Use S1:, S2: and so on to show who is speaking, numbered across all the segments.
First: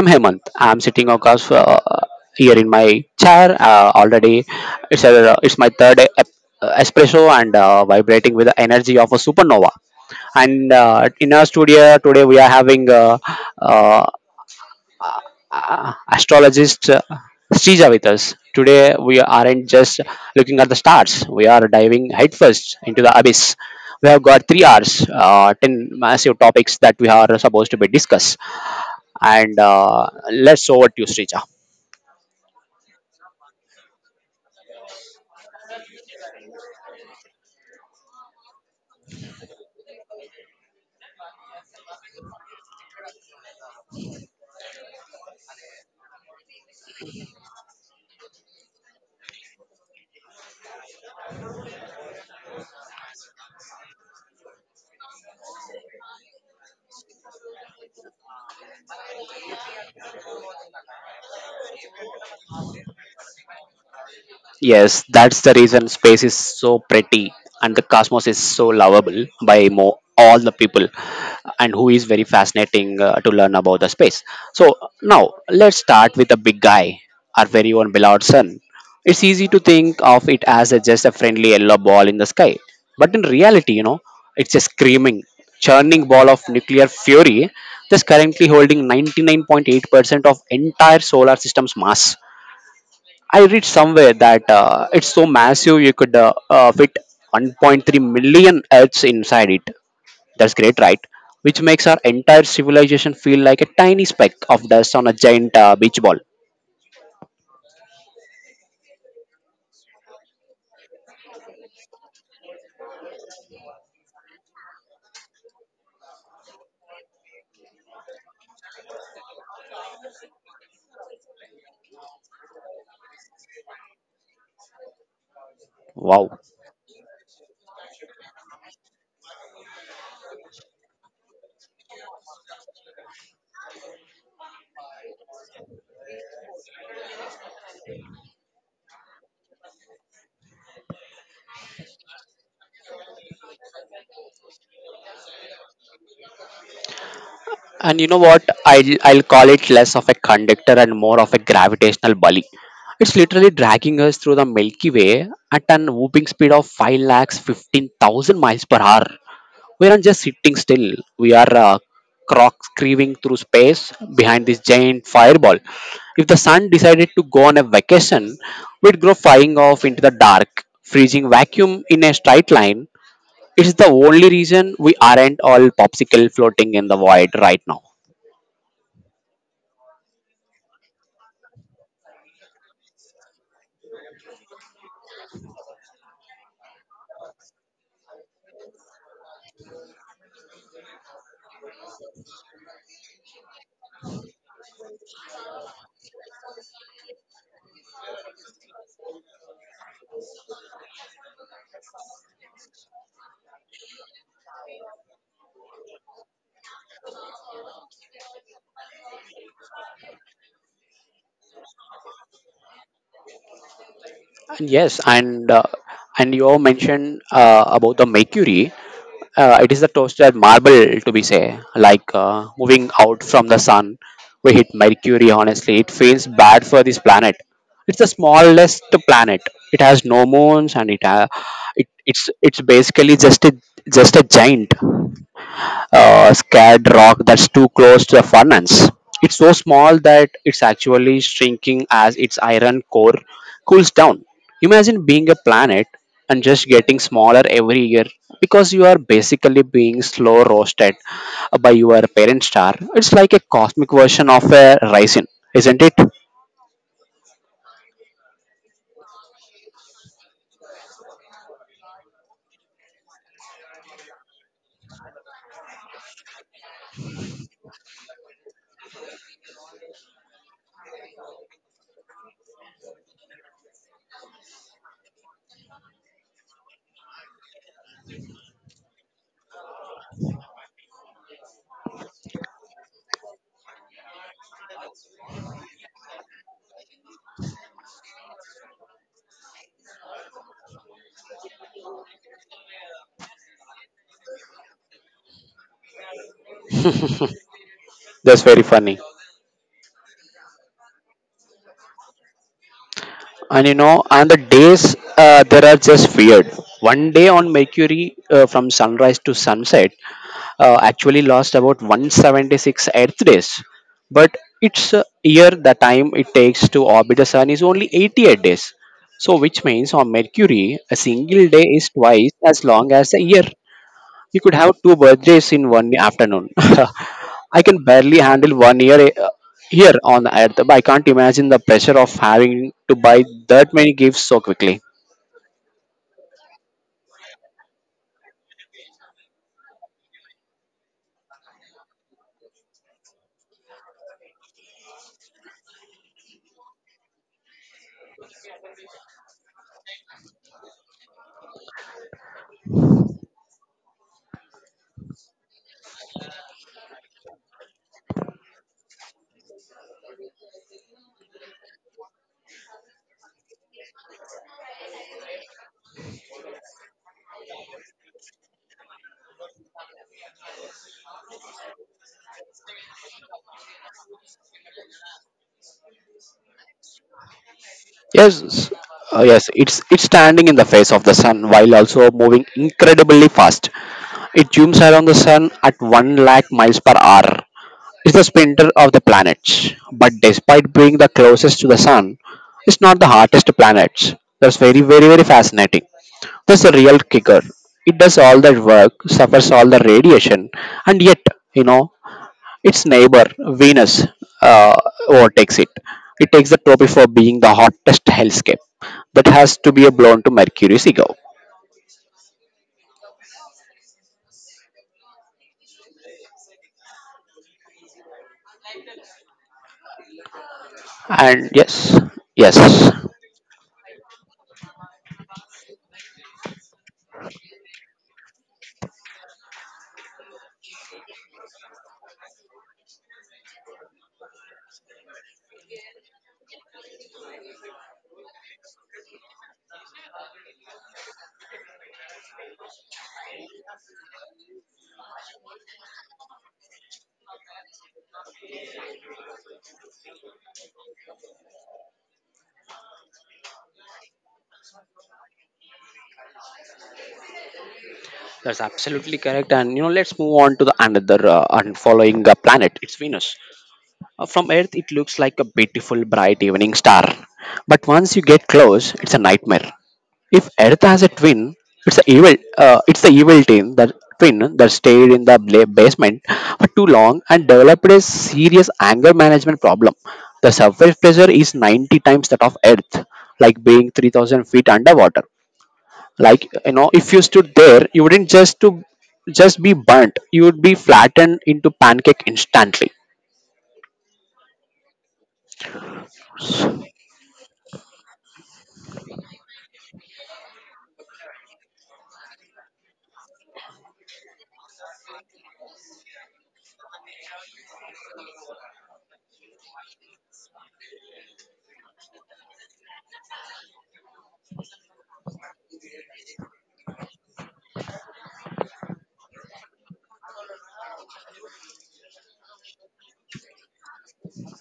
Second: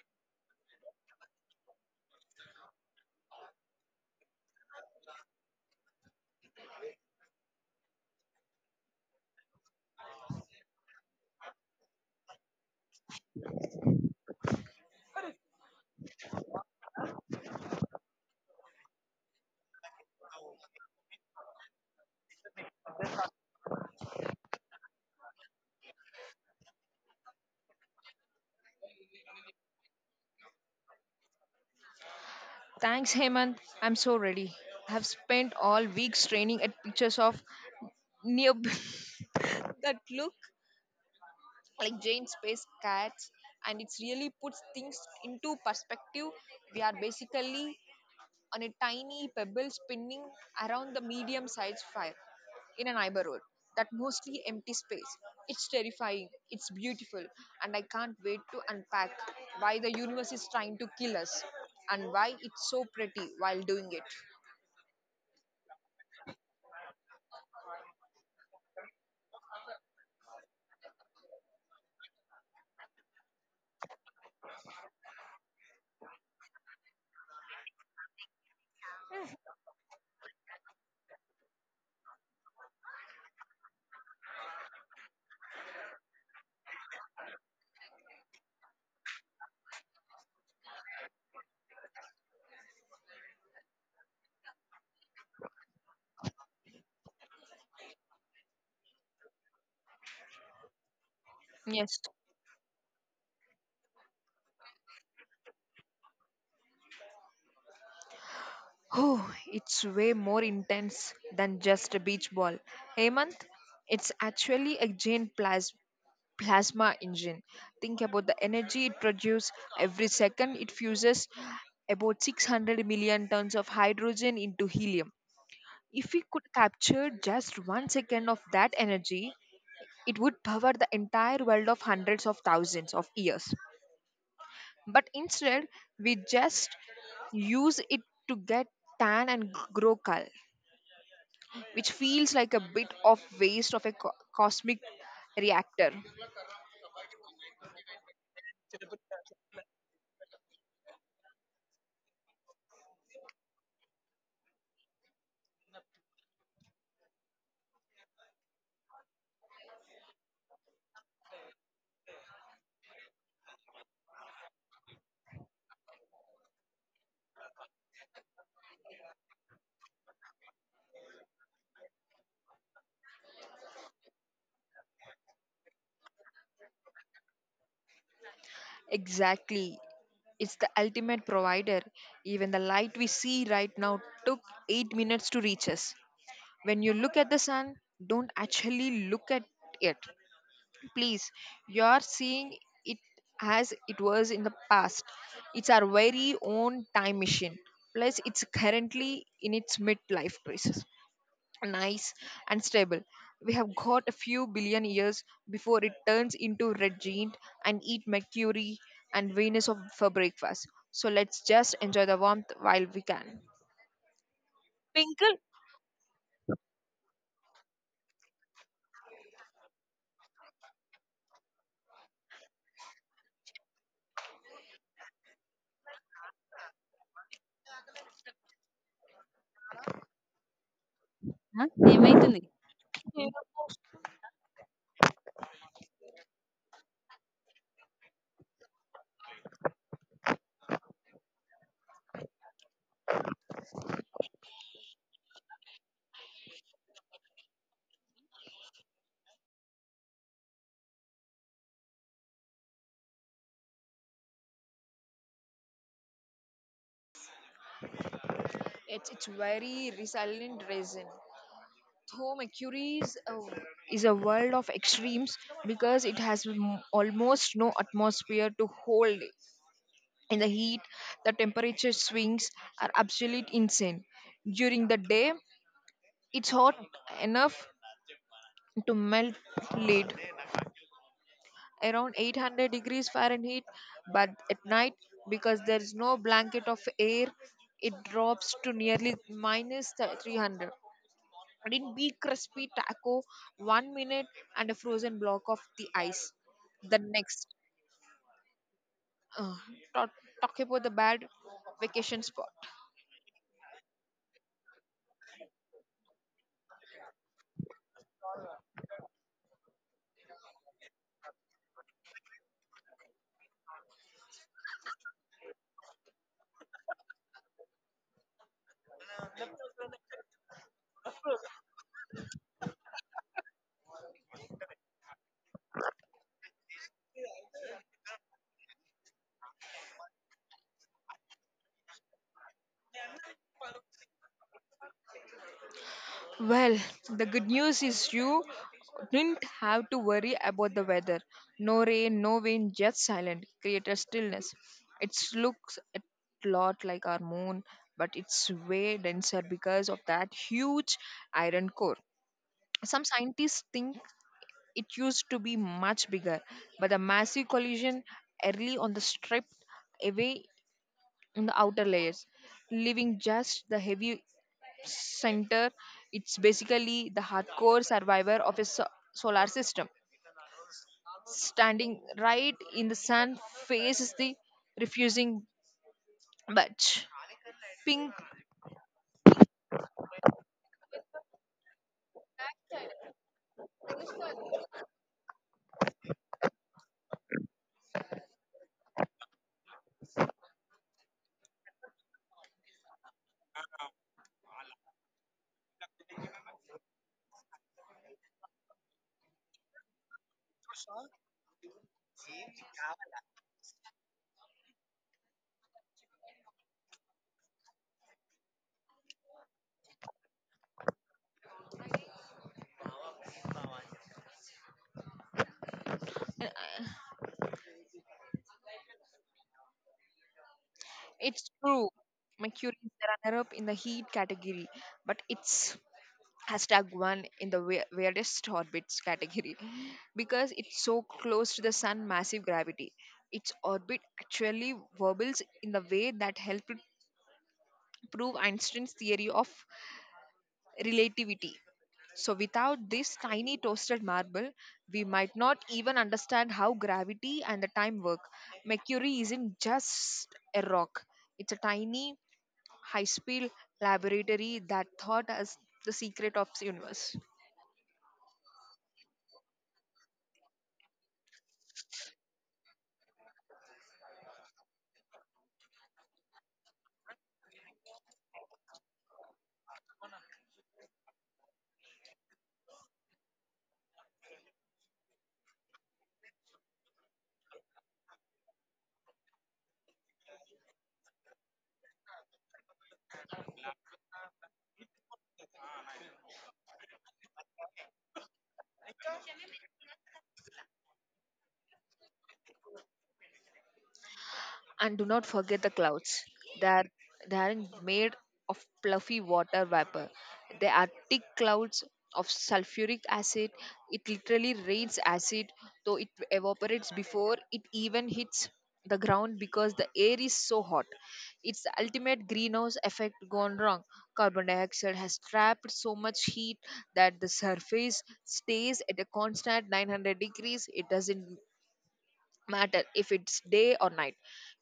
S1: I'm Hemant. I'm sitting across here in my chair already. It's my espresso and vibrating with the energy of a supernova. And in our studio today, we are having uh, astrologist Srija with us. Today, we aren't just looking at the stars, we are diving headfirst into the abyss. We have got 3 hours, 10 massive topics that we are supposed to be discussed. And let's over to you, Srija.
S2: Thanks, Hemant. I'm so ready. I've spent all week straining at pictures of near that look like giant space cats, and it's really puts things into perspective. We are basically on a tiny pebble spinning around the medium sized fire in a neighborhood that mostly empty space. It's terrifying, it's beautiful, and I can't wait to unpack why the universe is trying to kill us and why it's so pretty while doing it.
S1: Yes, that's the reason space is so pretty and the cosmos is so lovable by all the people and who is very fascinating to learn about the space. So now let's start with the big guy, our very own beloved sun. It's easy to think of it as just a friendly yellow ball in the sky, but in reality, you know, it's a screaming, churning ball of nuclear fury that's currently holding 99.8% of entire solar system's mass. I read somewhere that it's so massive you could fit 1.3 million Earths inside it. That's great, right? Which makes
S2: Yes.
S1: our entire civilization feel like a tiny speck of dust on a giant beach ball.
S2: Oh, it's way more intense than just a beach ball. Hemant, it's actually a giant plasma engine. Think about the energy it produces. Every second, it fuses about 600 million tons of hydrogen into helium. If we
S1: Wow.
S2: could capture just 1 second of that energy, it would power the entire world of hundreds of thousands of years. But instead, we just use it to get tan and grow cool, which feels like a bit of waste of a cosmic reactor.
S1: And you know what? I'll call it less of a conductor and more of a gravitational bully. It's literally dragging us through the Milky Way at an whooping speed of 5 lakh 15,000 miles per hour. We aren't just sitting still, we are croc screaming through space behind this giant fireball. If the sun decided to go on a vacation, we'd go flying off into the dark, freezing vacuum in a straight line. It's the only reason we aren't all popsicle floating in the void right now.
S2: Exactly. It's the ultimate provider. Even the light we see right now took 8 minutes to reach us. When you look at the sun, don't actually look at it. Please, you are seeing it as it was in the past. It's our very own time machine. Plus, it's currently in its midlife crisis, nice and stable. We have got a few billion years before it turns into red giant and eat mercury and venus for breakfast. So let's just enjoy the warmth while we can.
S1: And yes,
S2: sprinkle
S1: and you all mentioned about the mercury. It is the toasted marble, to be say, like moving out from the sun. We hit Mercury, honestly. It feels bad for this planet. It's the smallest planet. It has no moons, and it, uh, it it's
S2: ఏమైతుంది
S1: it's basically just a giant scared rock that's too close to the furnace. It's so small that it's actually shrinking as its iron core cools down. Imagine being a planet and just getting smaller every year because you are basically being slow roasted by your parent star. It's like a cosmic version of a raisin, isn't it?
S2: It's very resilient resin. Though Mercury's is a world of extremes because it has almost no atmosphere to hold in the heat, the temperature swings are absolute insane. During the day, it's hot enough to melt lead, around 800 degrees fahrenheit, but at night, because there is no blanket of air, it drops to nearly minus 300. It'd be crispy taco 1 minute and a frozen block of the ice the next.
S1: That's very funny.
S2: Uh, talk, talk about the bad vacation spot.
S1: And you know, and the days there are just weird. 1 day on Mercury from sunrise to sunset actually lost about 176 Earth days, but its year, the time it takes to orbit the Sun, is only 88 days. So, which means on Mercury, a single day is twice as long as a year. You could have two birthdays in one afternoon. I can barely handle 1 year here on Earth, but I can't imagine the pressure of having to buy that many gifts so quickly.
S2: Well, the good news is you didn't have to worry about the weather. No rain, no wind, just silent, created stillness. It looks a lot like our moon, but it's way denser because of that huge iron core. Some scientists think it used to be much bigger, but the massive collision early on the stripped away in the outer layers, leaving just the heavy center. It's basically the hardcore survivor of a solar system. Standing right in the sun faces the refusing batch. Pink,
S1: Yes, yes, it's standing in the face of the sun while also moving incredibly fast. It zooms around the sun at 1 lakh miles per hour. It's the sprinter of the planets. But despite being the closest to the sun, it's not the hottest planet. That's very, very, very fascinating. That's the real kicker. It does all that work, suffers all the radiation, and yet, you know, its neighbor, Venus, uh, overtakes it. It takes the trophy for being the hottest hellscape. That has to be a blown to Mercury's ego.
S2: it's
S1: And
S2: true.
S1: yes,
S2: Mercury is
S1: yes,
S2: the runner up in the heat category, but it's hashtag one in the weirdest orbits category because it's so close to the sun massive gravity, its orbit actually wobbles in the way that helped prove Einstein's theory of relativity. So without this tiny toasted marble, we might not even understand how gravity and the time work. Mercury isn't just a rock, it's a tiny high-speed laboratory that taught us the secret of the universe.
S1: that's absolutely correct. And you know, let's move on to the another and following planet. It's Venus. From Earth, it looks like a beautiful, bright evening star. But once you get close, it's a nightmare. If Earth has a twin, it's a evil. It's the evil twin that stayed in the basement for too long and developed a serious anger management problem. The surface pressure is 90 times that of Earth, like being 3,000 feet underwater. Like, you know, if you stood there, you wouldn't just be burnt, you would be flattened into pancake instantly.
S2: And do not forget the clouds. They're, they aren't made of fluffy water vapor. They are thick clouds of sulfuric acid. It literally rains acid, though it evaporates before it even hits the ground because the air is so hot. It's the ultimate greenhouse effect gone wrong. Carbon dioxide has trapped so much heat that the surface stays at a constant 900 degrees. It doesn't matter if it's day or night.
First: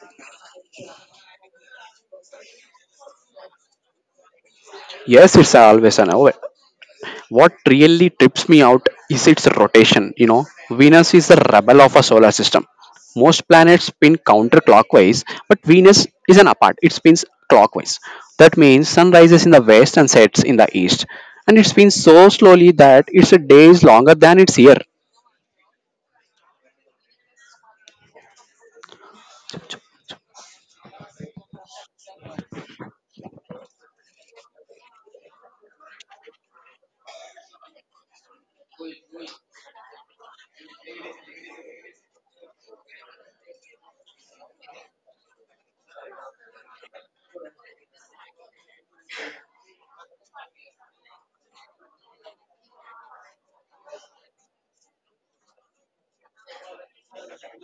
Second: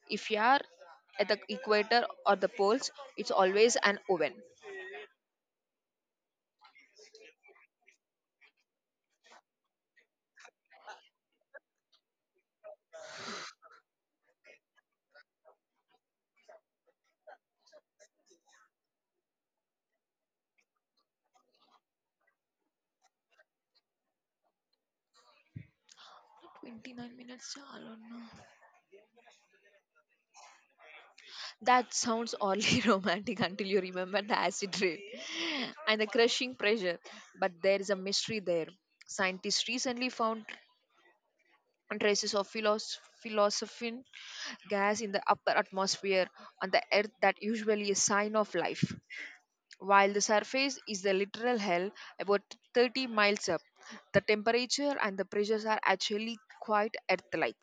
S2: If you are at the equator or the poles, it's always an oven.
S1: Yes, it's always an hour. What really trips me out is its rotation. You know, Venus is the rebel of our solar system. Most planets spin counterclockwise, but Venus is an apart. It spins clockwise. That means sun rises in the west and sets in the east. And it spins so slowly that it's a days longer than its year.
S2: 29 minutes, I don't know. That sounds oddly romantic until you remember the acid rain and the crushing pressure. But there is a mystery there. Scientists recently found traces of philosophin gas in the upper atmosphere on the earth that usually is sign of life. While the surface is the literal hell, about 30 miles up, the temperature and the pressures are actually quite earth like.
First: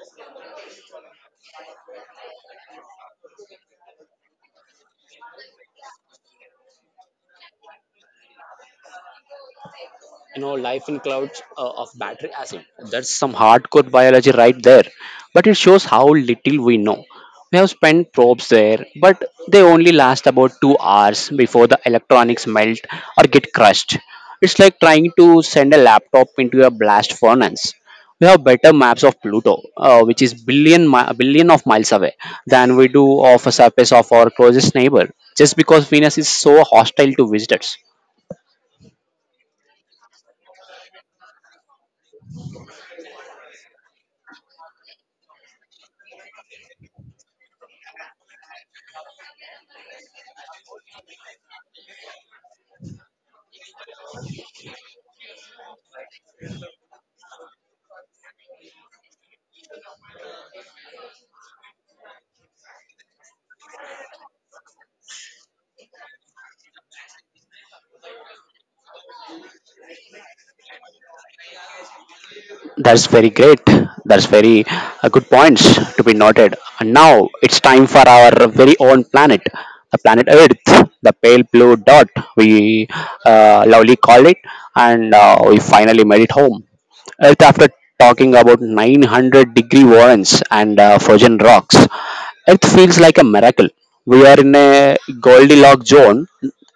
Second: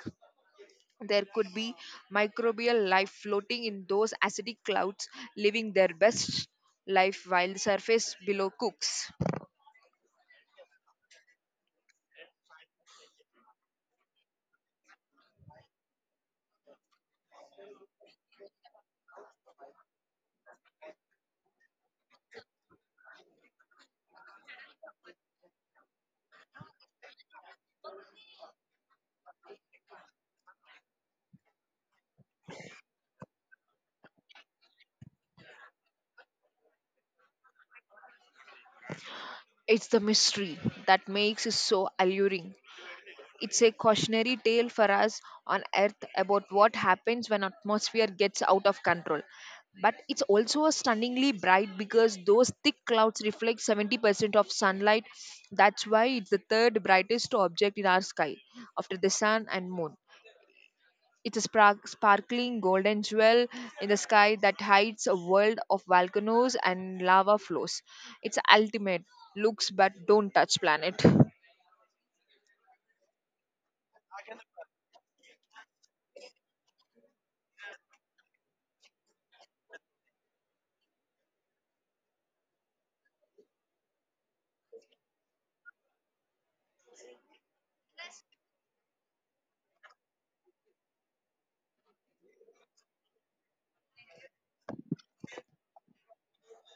S2: There could be microbial life floating in those acidic clouds, living their best life while the surface below cooks.
S1: You know, life in clouds of battery acid, that's some hardcore biology right there. But it shows how little we know. We have spent probes there but they only last about 2 hours before the electronics melt or get crushed. It's like trying to send a laptop into a blast furnace. We have better maps of Pluto, uh, which is billion of miles away than we do of a surface of our closest neighbor, just because Venus is so hostile to visitors.
S2: It's the mystery that makes it so alluring. It's a cautionary tale for us on Earth about what happens when atmosphere gets out of control. But it's also stunningly bright because those thick clouds reflect 70% of sunlight. That's why it's the third brightest object in our sky after the sun and moon. It's a sparkling golden jewel in the sky that hides a world of volcanoes and lava flows. It's ultimate looks but don't touch planet.
S1: That's very great. That's very good points to be noted. And now it's time for our very own planet, the planet Earth, the pale blue dot we lovely call it, and we finally made it home. Right after talking about 900-degree warrants and frozen rocks, Earth feels like a miracle. We are in a Goldilocks zone,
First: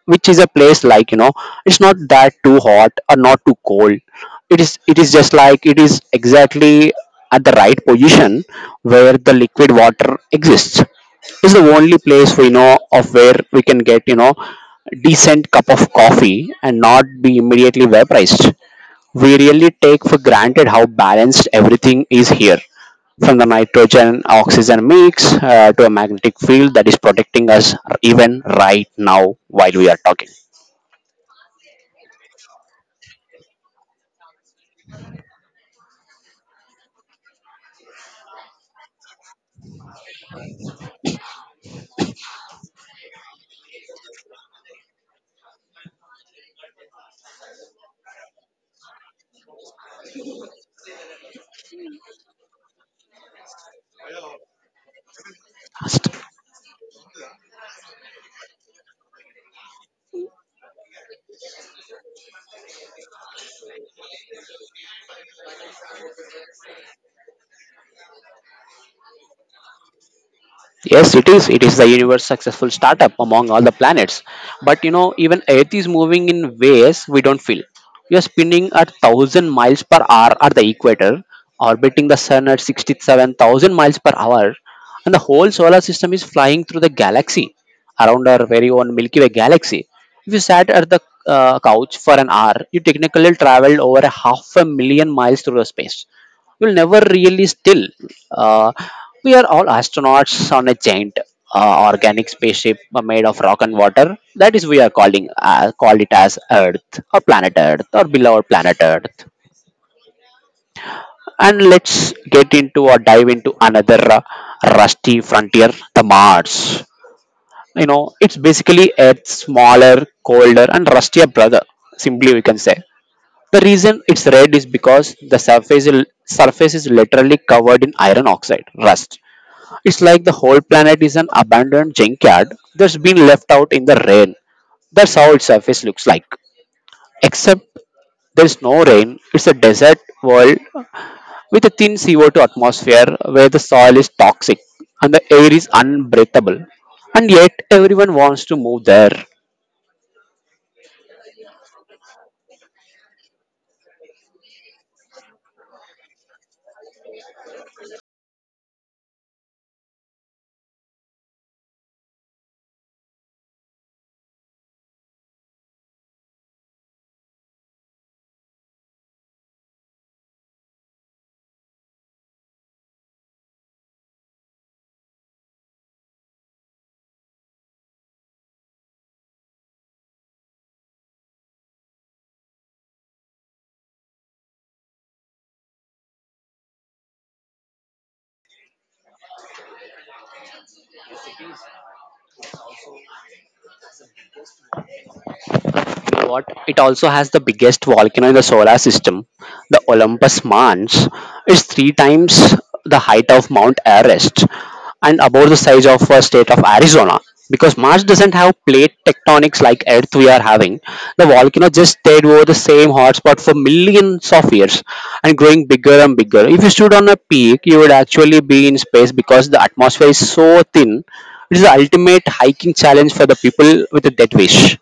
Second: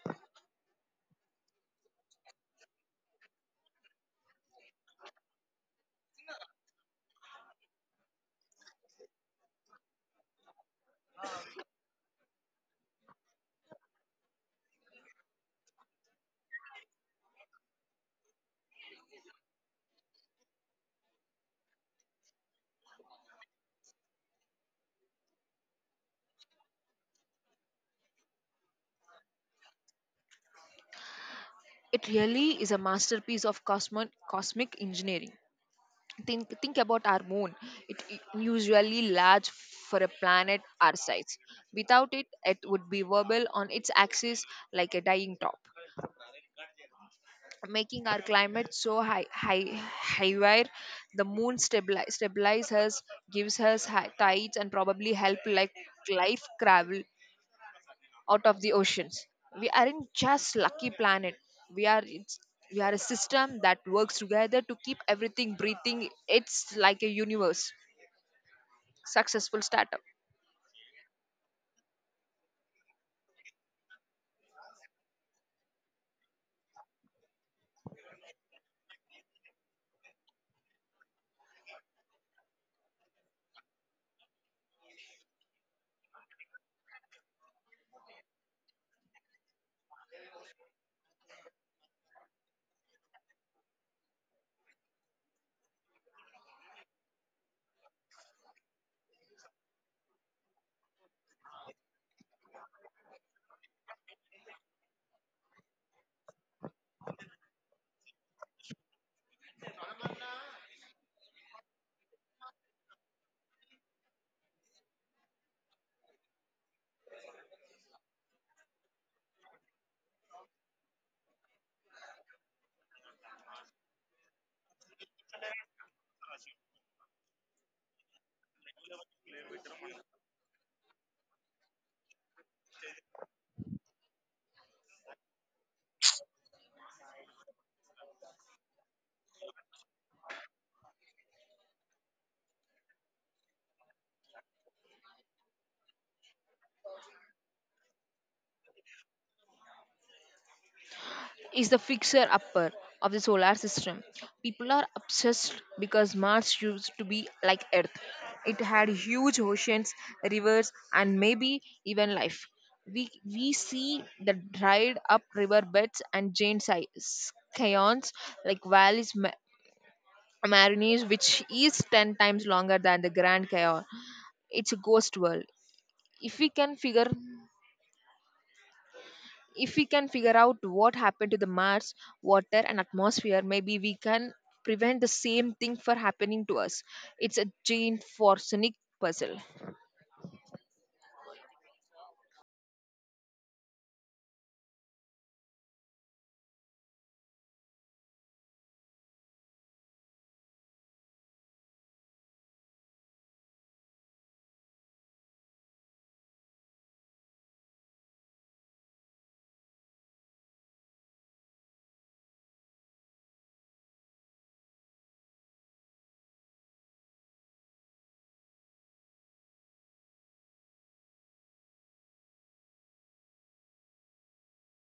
S1: which is a place, like, you know, it's not that too hot or not too cold. It is just like it is exactly at the right position where the liquid water exists. It's the only place we know of where we can get, you know, decent cup of coffee and not be immediately vaporized. We really take for granted how balanced everything is here, from the nitrogen oxygen mix to a magnetic field that is protecting us even right now while we are talking.
S2: It really is a masterpiece of cosmic engineering. Think about our moon. It usually large for a planet our size. Without it, it would be wobble on its axis like a dying top, making our climate so high wire. The moon stabilizes us, gives us high tides and probably help like life travel out of the oceans. We aren't just lucky planet. We are it's, we are a system that works together to keep everything breathing. It's like a universe. Successful startup
S1: Yes, it is. It is the universe successful startup among all the planets. But you know, even Earth is moving in ways we don't feel. You're spinning at 1,000 miles per hour at the equator, orbiting the sun at 67,000 miles per hour, and the whole solar system is flying through the galaxy around our very own Milky Way galaxy. If you sat at the couch for an hour, you technically traveled over a half a million miles through the space. You will never really still. uh, we are all astronauts on a giant organic spaceship made of rock and water that is we are calling called it as earth or planet earth or below our planet Earth. And let's get into or dive into another rusty frontier, the Mars. You know, it's basically a smaller, colder and rustier brother, simply we can say. The reason it's red is because surface is literally covered in iron oxide, rust. It's like the whole planet is an abandoned junkyard that's been left out in the rain. That's how its surface looks like. Except there's no rain, it's a desert world with a thin CO2 atmosphere where the soil is toxic and the air is unbreathable. And yet, everyone wants to move there.
S2: is the fixer upper of the solar system. People are obsessed because Mars used to be like Earth. It had huge oceans, rivers, and maybe even life. We see the dried up river beds and giant scions like valleys Marines, which is 10 times longer than the Grand Canyon. It's a ghost world. If we can figure if we can figure out what happened to the Mars, water and atmosphere, maybe we can prevent the same thing for happening to us. It's a giant forensic puzzle.
S1: Know what? It also has the biggest volcano in the solar system, the Olympus Mons. It's 3 times the height of Mount Everest and about the size of a state of Arizona. Because Mars doesn't have plate tectonics like Earth we are having, the volcano just stayed over the same hotspot for millions of years and growing bigger and bigger. If you stood on a peak, you would actually be in space because the atmosphere is so thin. It is the ultimate hiking challenge for the people with a dead wish.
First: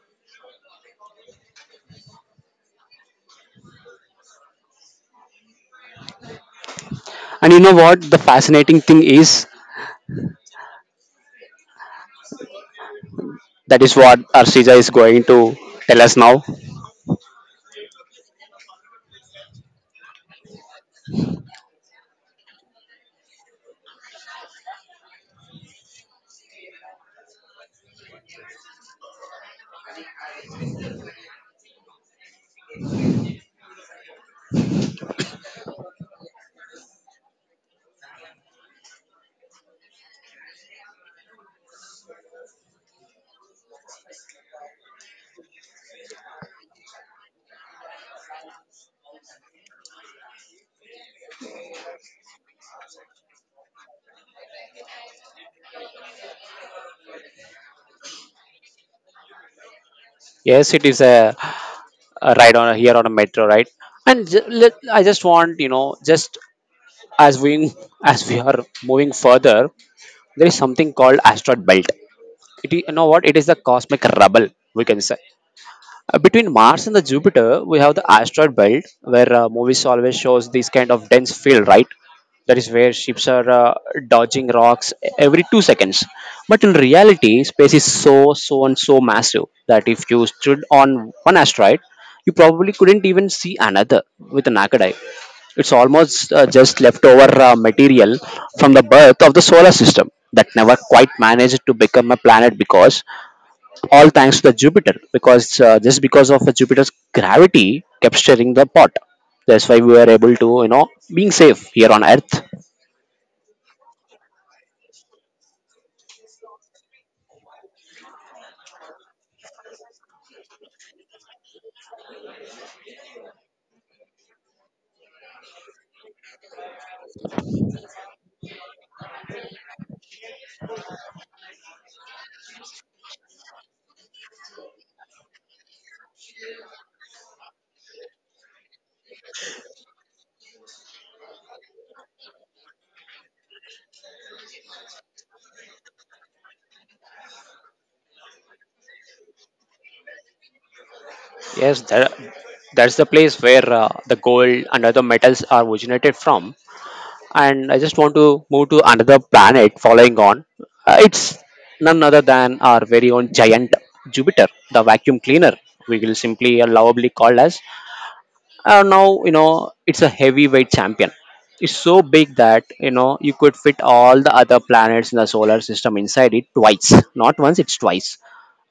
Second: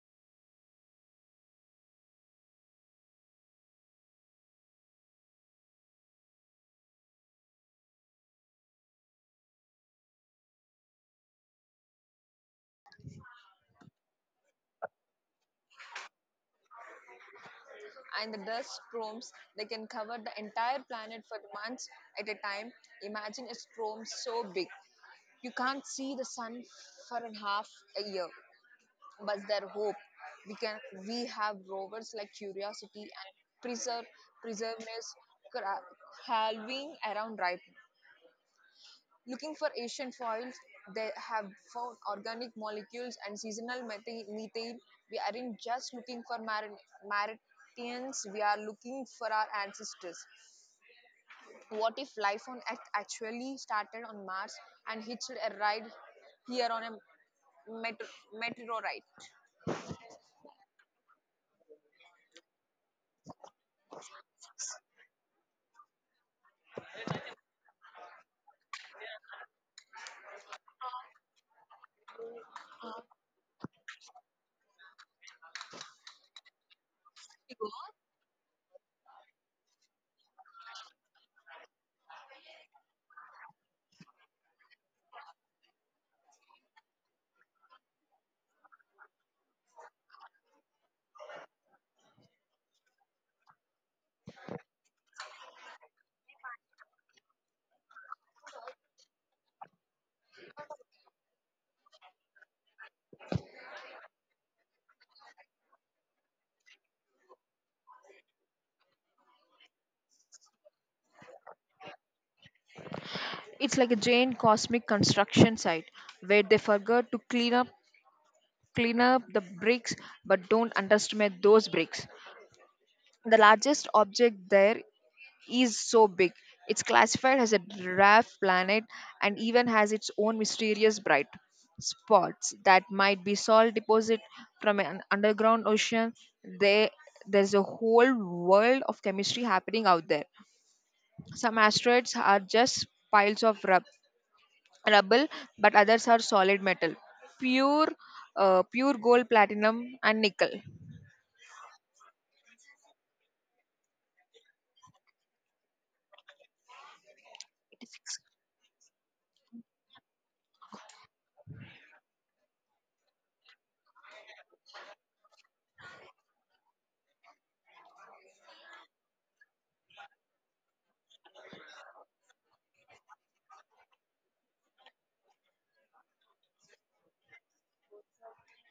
S1: And you know what? The fascinating thing is that is what Arshija is going to tell us now.
S2: And the dust storms, they can cover the entire planet for months at a time. Imagine a storm so big you can't see the sun for a half a year. But their hope, we can we have rovers like curiosity and preserve preserveness cra- halving around right now looking for ancient foils. They have found organic molecules and seasonal methane. We aren't just looking for martians, we are looking for our ancestors. What if life on Earth actually started on mars and hitched a ride here on a meteor meteorite?
S1: Yes, it is a ride on here on a metro, right? And let, I just want you know, just as we as we are moving further, there is something called asteroid belt. It is, you know what? It is the cosmic rubble we can say. Between Mars and the Jupiter, we have the asteroid belt where movies always shows this kind of dense field, right? That is where ships are dodging rocks every 2 seconds. But in reality, space is so, so, and so massive that if you stood on one asteroid, you probably couldn't even see another with a naked eye. It's almost just leftover material from the birth of the solar system that never quite managed to become a planet, because all thanks to the Jupiter, because just because of the Jupiter's gravity kept stirring the pot. That's why we were able to, you know, being safe here on Earth.
S2: It's like a giant cosmic construction site where they forgot to clean up the bricks. But don't underestimate those bricks. The largest object there is so big, it's classified as a dwarf planet and even has its own mysterious bright spots that might be salt deposit from an underground ocean. They there's a whole world of chemistry happening out there. Some asteroids are just piles of rubble, but others are solid metal pure, pure gold platinum and nickel
S1: Yes, that's the place where the gold and other metals are originated from. And I just want
S2: 86.
S1: to move to another planet following on. It's none other than our very own giant Jupiter, the vacuum cleaner. We will simply lovably call as now you know it's a heavyweight champion. It's so big that you could fit all the other planets in the solar system inside it twice, not once, it's twice.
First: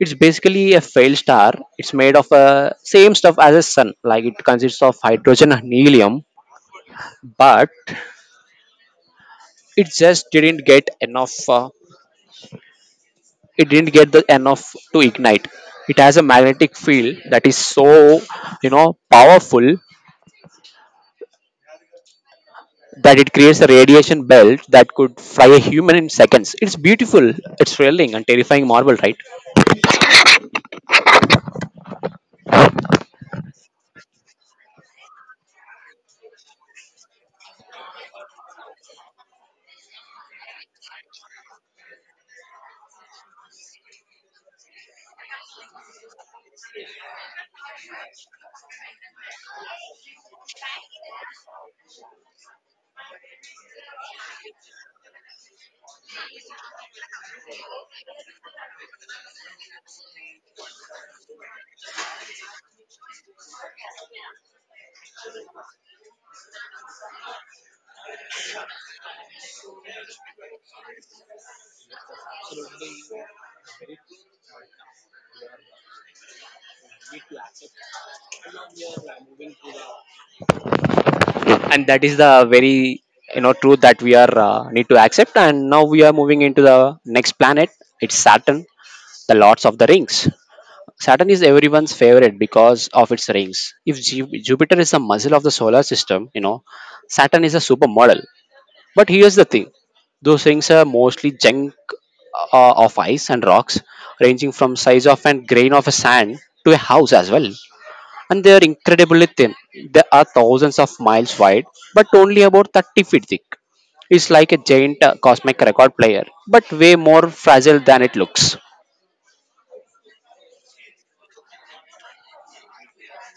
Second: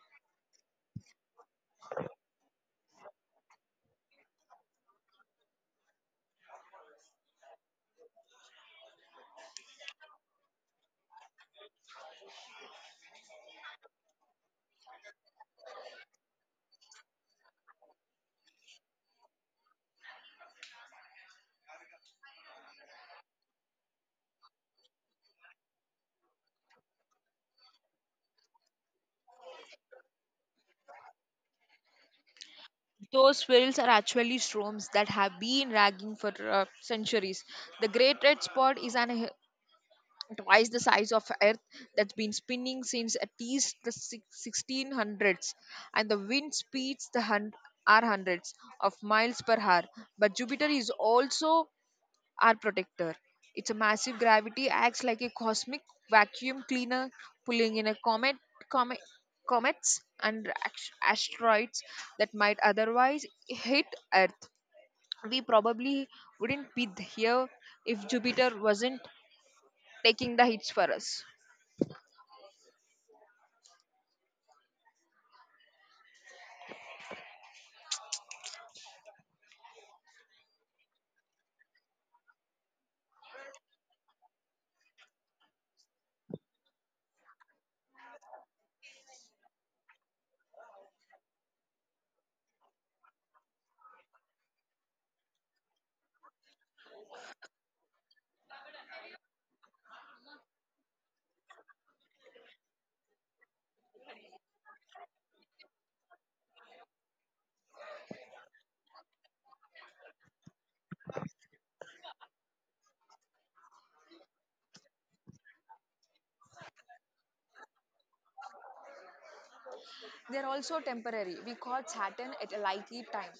S1: It's basically a failed star. It's made of a same stuff as a sun, like it consists of hydrogen and helium, but it just didn't get enough it didn't get the enough to ignite. It has a magnetic field that is so powerful that it creates a radiation belt that could fry a human in seconds. It's beautiful, it's thrilling and terrifying marvel, right?
S2: Those fields are actually storms that have been raging for centuries. The great red spot is twice the size of earth that's been spinning since at least the 1600s. And the wind speeds, are hundreds of miles per hour. But jupiter is also our protector. Its a massive gravity acts like a cosmic vacuum cleaner, pulling in a comet comets and asteroids that might otherwise hit Earth. We probably wouldn't be here if Jupiter wasn't taking the hits for us.
S1: And that is the very truth that we are need to accept. And now we are moving into the next planet. It's Saturn, the Lords of the Rings. Saturn is everyone's favorite because of its rings. If Jupiter is the muscle of the solar system, you know, Saturn is a supermodel. But here's the thing, those things are mostly junk of ice and rocks, ranging from size of a grain of a sand to a house as well. And they are incredibly thin. They are thousands of miles wide, but only about 30 feet thick. It's like a giant cosmic record player, but way more fragile than it looks.
S2: They're also temporary. We caught Saturn at a likely time.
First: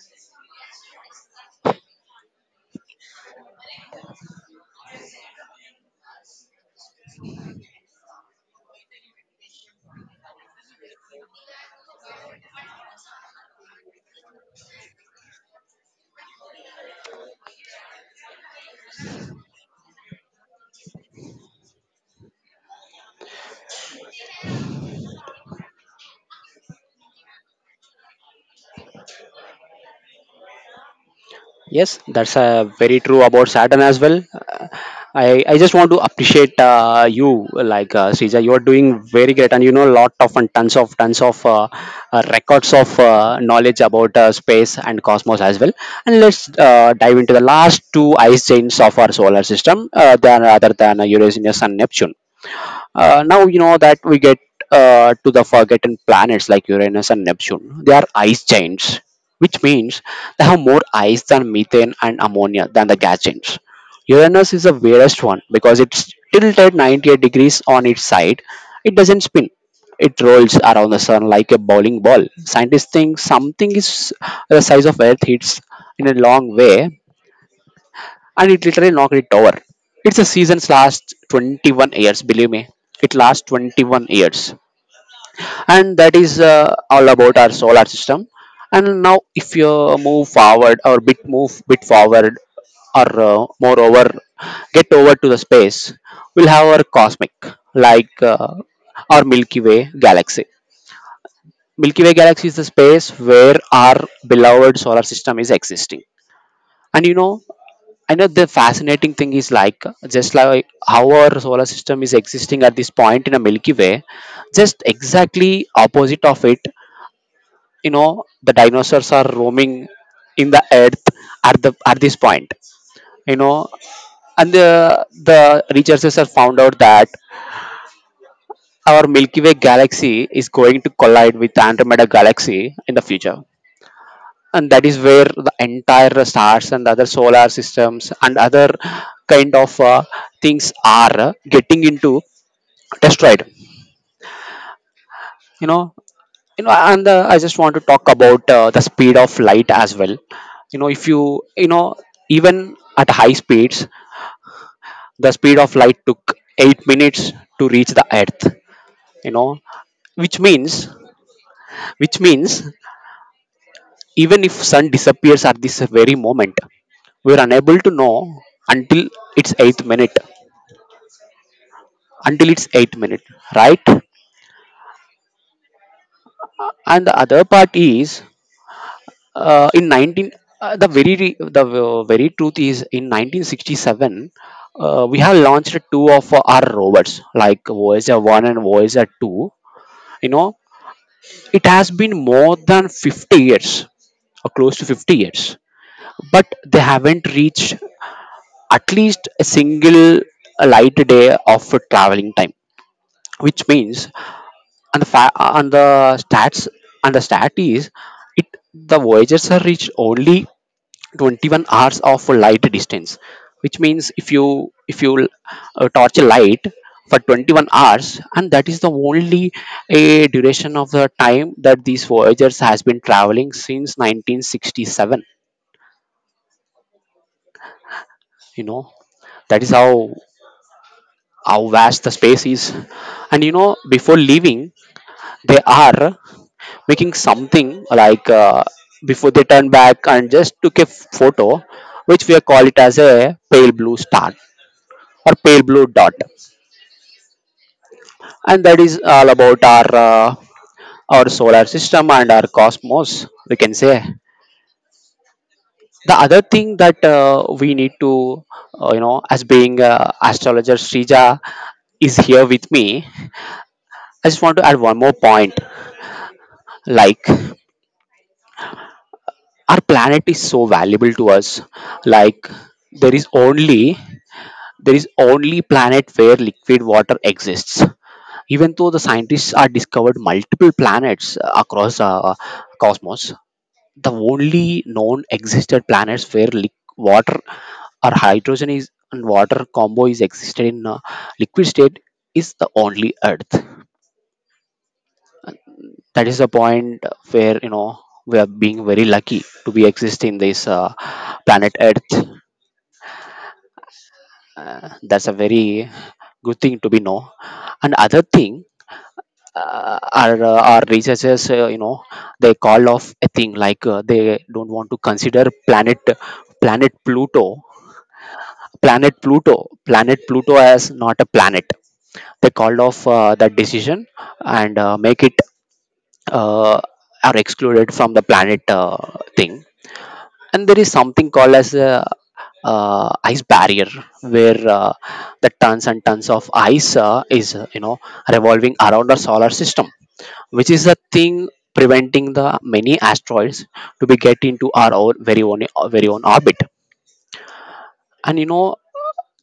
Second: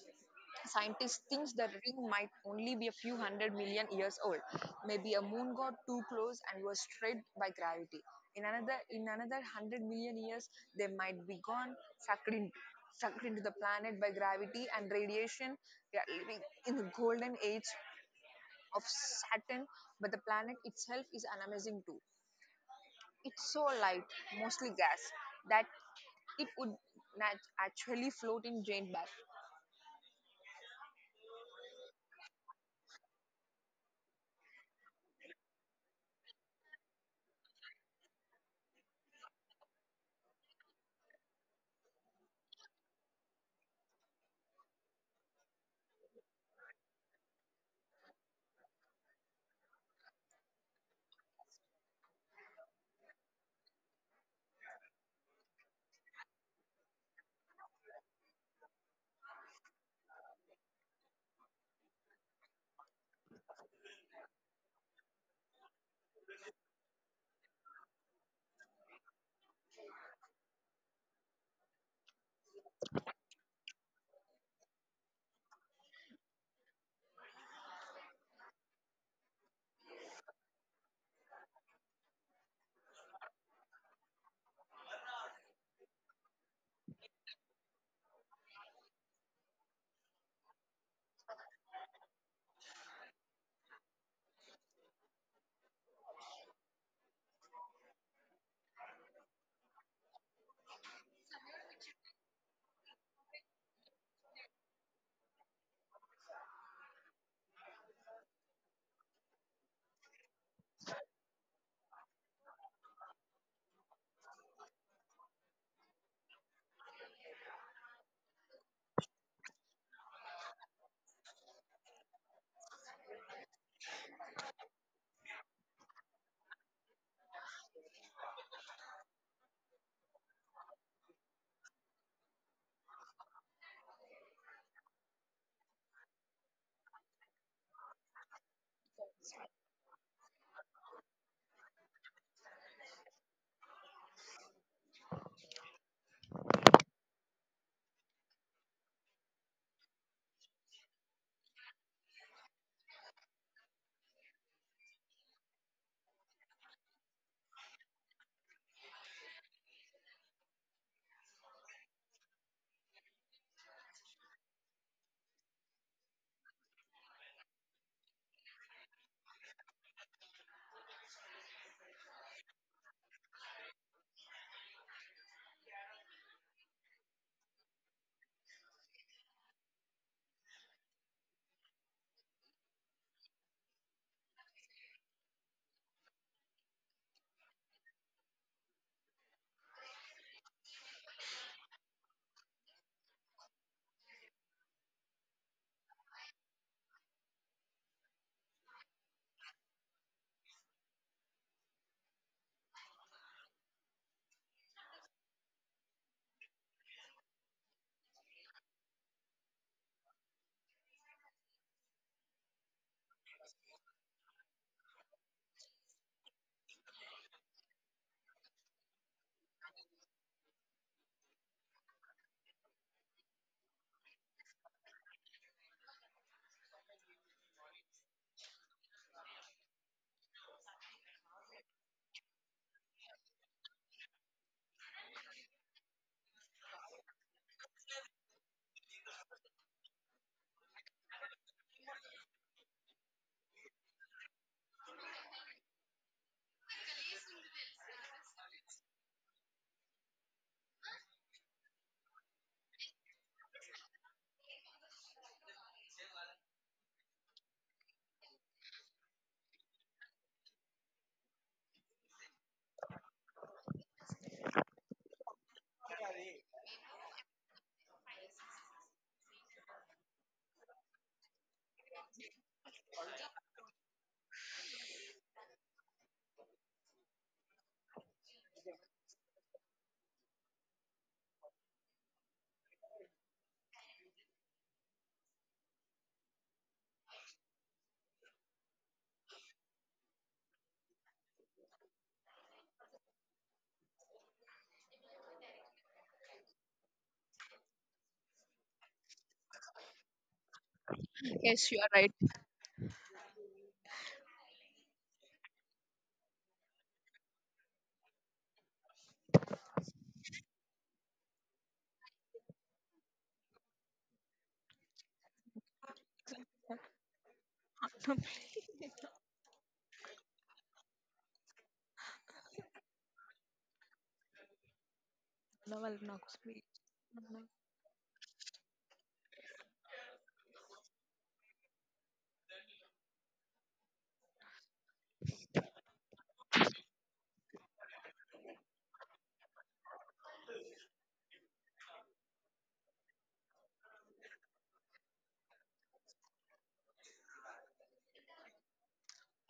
S2: Scientists think the ring might only be a few 100 million years old. Maybe a moon got too close and was strayed by gravity. In another 100 million years, they might be gone, sucked in, sucked into the planet by gravity and radiation. We are living in the golden age of Saturn, but the planet itself is an amazing too. It's so light, mostly gas, that it would actually float in drain bath.
S1: Yes, that's very true about Saturn as well. I just want to appreciate you, like Sija. You are doing very great, and you know lot of and tons of tons of records of knowledge about space and cosmos as well. And let's dive into the last two ice giants of our solar system, than rather than Uranus and Neptune. Now you know that we get to the forgotten planets like Uranus and Neptune. They are ice giants, which means they have more ice than methane and ammonia than the gas giants. Uranus is the weirdest one because it's tilted 98 degrees on its side. It doesn't spin. It rolls around the sun like a bowling ball. Scientists think something is the size of Earth, hits in a long way, and it literally knocked it over. It's a season's last 21 years, believe me. It lasts 21 years, and that is all about our solar system. And now, if you move bit forward, or moreover, get over to the space, we'll have our cosmic, like uh, our Milky Way galaxy. Milky Way galaxy is the space where our beloved solar system is existing. And you know, I know the fascinating thing is, like, just like how our solar system is existing at this point in a Milky Way, just exactly opposite of it. You know, the dinosaurs are roaming in the earth at the at this point. You know, and the researchers have found out that our Milky Way galaxy is going to collide with Andromeda galaxy in the future. And that is where the entire stars and other solar systems and other kind of things are getting into destroyed, you know you know, and I just want to talk about the speed of light as well. You know if you you know even at high speeds, the speed of light took 8 minutes to reach the earth, you know, which means even if sun disappears at this very moment, we are unable to know until its eighth minute, right? And the other part is, in 19 the very re- the very truth is in 1967, we have launched two of our rovers, like voyager 1 and voyager 2, you know. It has been more than 50 years, or close to 50 years, but they haven't reached at least a single light day of traveling time, which means, and the, fa- and the stats and the stat is, it the voyagers are reached only 21 hours of light distance, which means if you torch a light for 21 hours, and that is the only a duration of the time that these voyagers has been traveling since 1967. You know, that is how vast the space is. And you know, before leaving, they are making something like before they turn back and just took a photo, which we call it as a pale blue star or pale blue dot. And that is all about our solar system and our cosmos, we can say. The other thing that we need to you know, as being astrologer Srija is here with me, I just want to add one more point. Like, our planet is so valuable to us. Like, there is only, there is only planet where liquid water exists. Even though the scientists are discovered multiple planets across cosmos, the only known existed planets where liquid water or hydrogen is and water combo is existed in liquid state is the only earth. That is the point where, you know, we are being very lucky to be exist in this
S2: Yes, you
S1: planet
S2: are right.
S1: earth. That's a very good thing to be know. And other thing, our researchers, you know, they call off a thing, like they don't want to consider planet Pluto, planet Pluto, planet Pluto as not a planet. They called off that decision and make it uh, are excluded from the planet thing. And there is something called as a ice barrier, where the tons and tons of ice is, you know, revolving around our solar system, which is the thing preventing the many asteroids to be get into our own very own orbit. And you know,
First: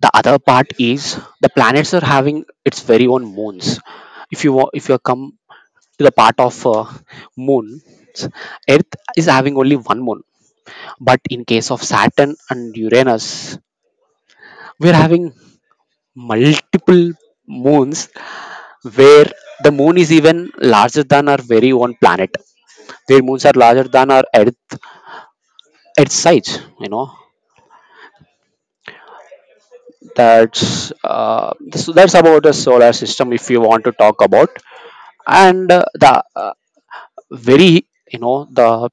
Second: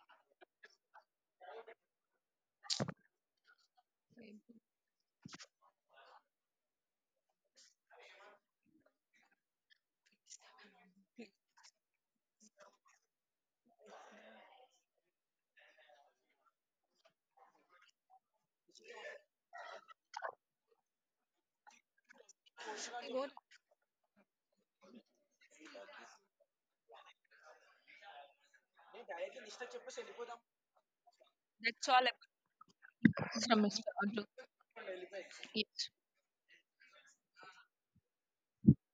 S1: the other part is, the planets are having its very own moons. If you come to the part of moon, earth is having only one moon. But in case of Saturn and Uranus, we're having multiple moons, where the moon is even larger than our very own planet. Their
S2: Good.
S1: moons are larger than our earth, its size, you know. That's uh,
S2: That's
S1: so
S2: all
S1: that's about
S2: about
S1: the solar system, if
S2: Mr.
S1: you want
S2: Mr.
S1: to talk
S2: Anto.
S1: about. And
S2: Yes.
S1: the very, you know, the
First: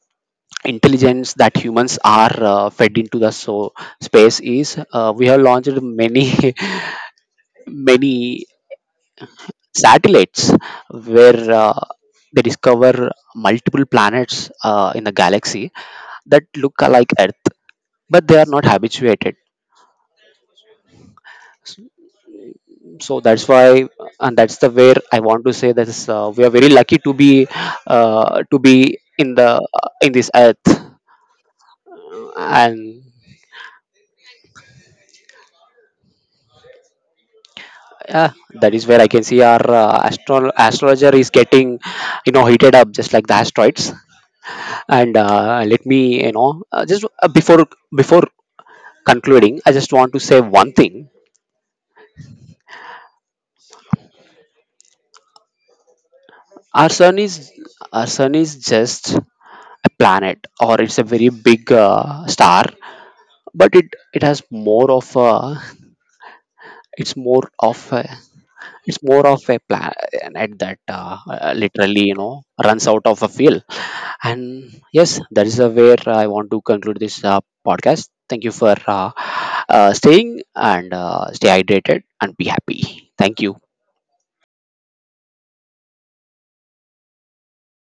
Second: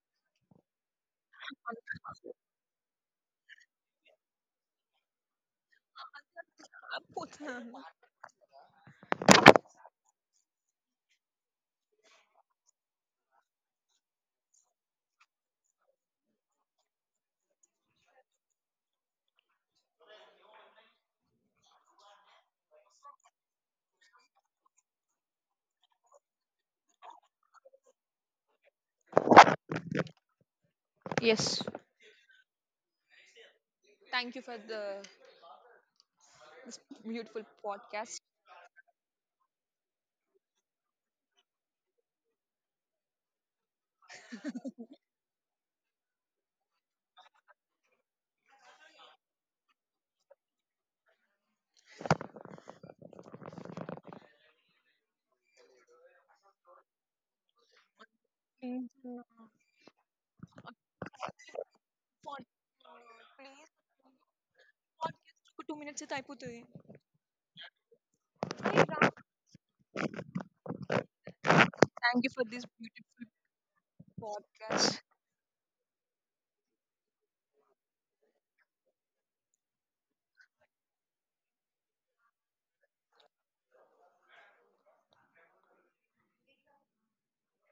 S1: intelligence that humans are fed into the space is, we have launched many
S2: Both.
S1: many satellites, where they discover multiple planets in the galaxy that look like earth, but they are not habituated. So that's why, and that's the where I want to say that is, we are very lucky to be in the in this earth.
S2: Yes.
S1: And
S2: Thank you for the this beautiful podcast.
S1: yeah, that is where I can see our astrologer is getting, you know, heated up just like the asteroids. And let me, you know, just before before concluding, I just want to say one thing. our sun is our sun is just a planet, or it's a very big star. But it has more of a, it's more of a, it's more of a planet that literally, you
S2: Thank you
S1: know,
S2: for this
S1: runs out of a fuel.
S2: beautiful
S1: And
S2: podcast.
S1: yes, that is where I want to conclude this podcast. Thank you for staying, and stay hydrated and be happy. Thank you.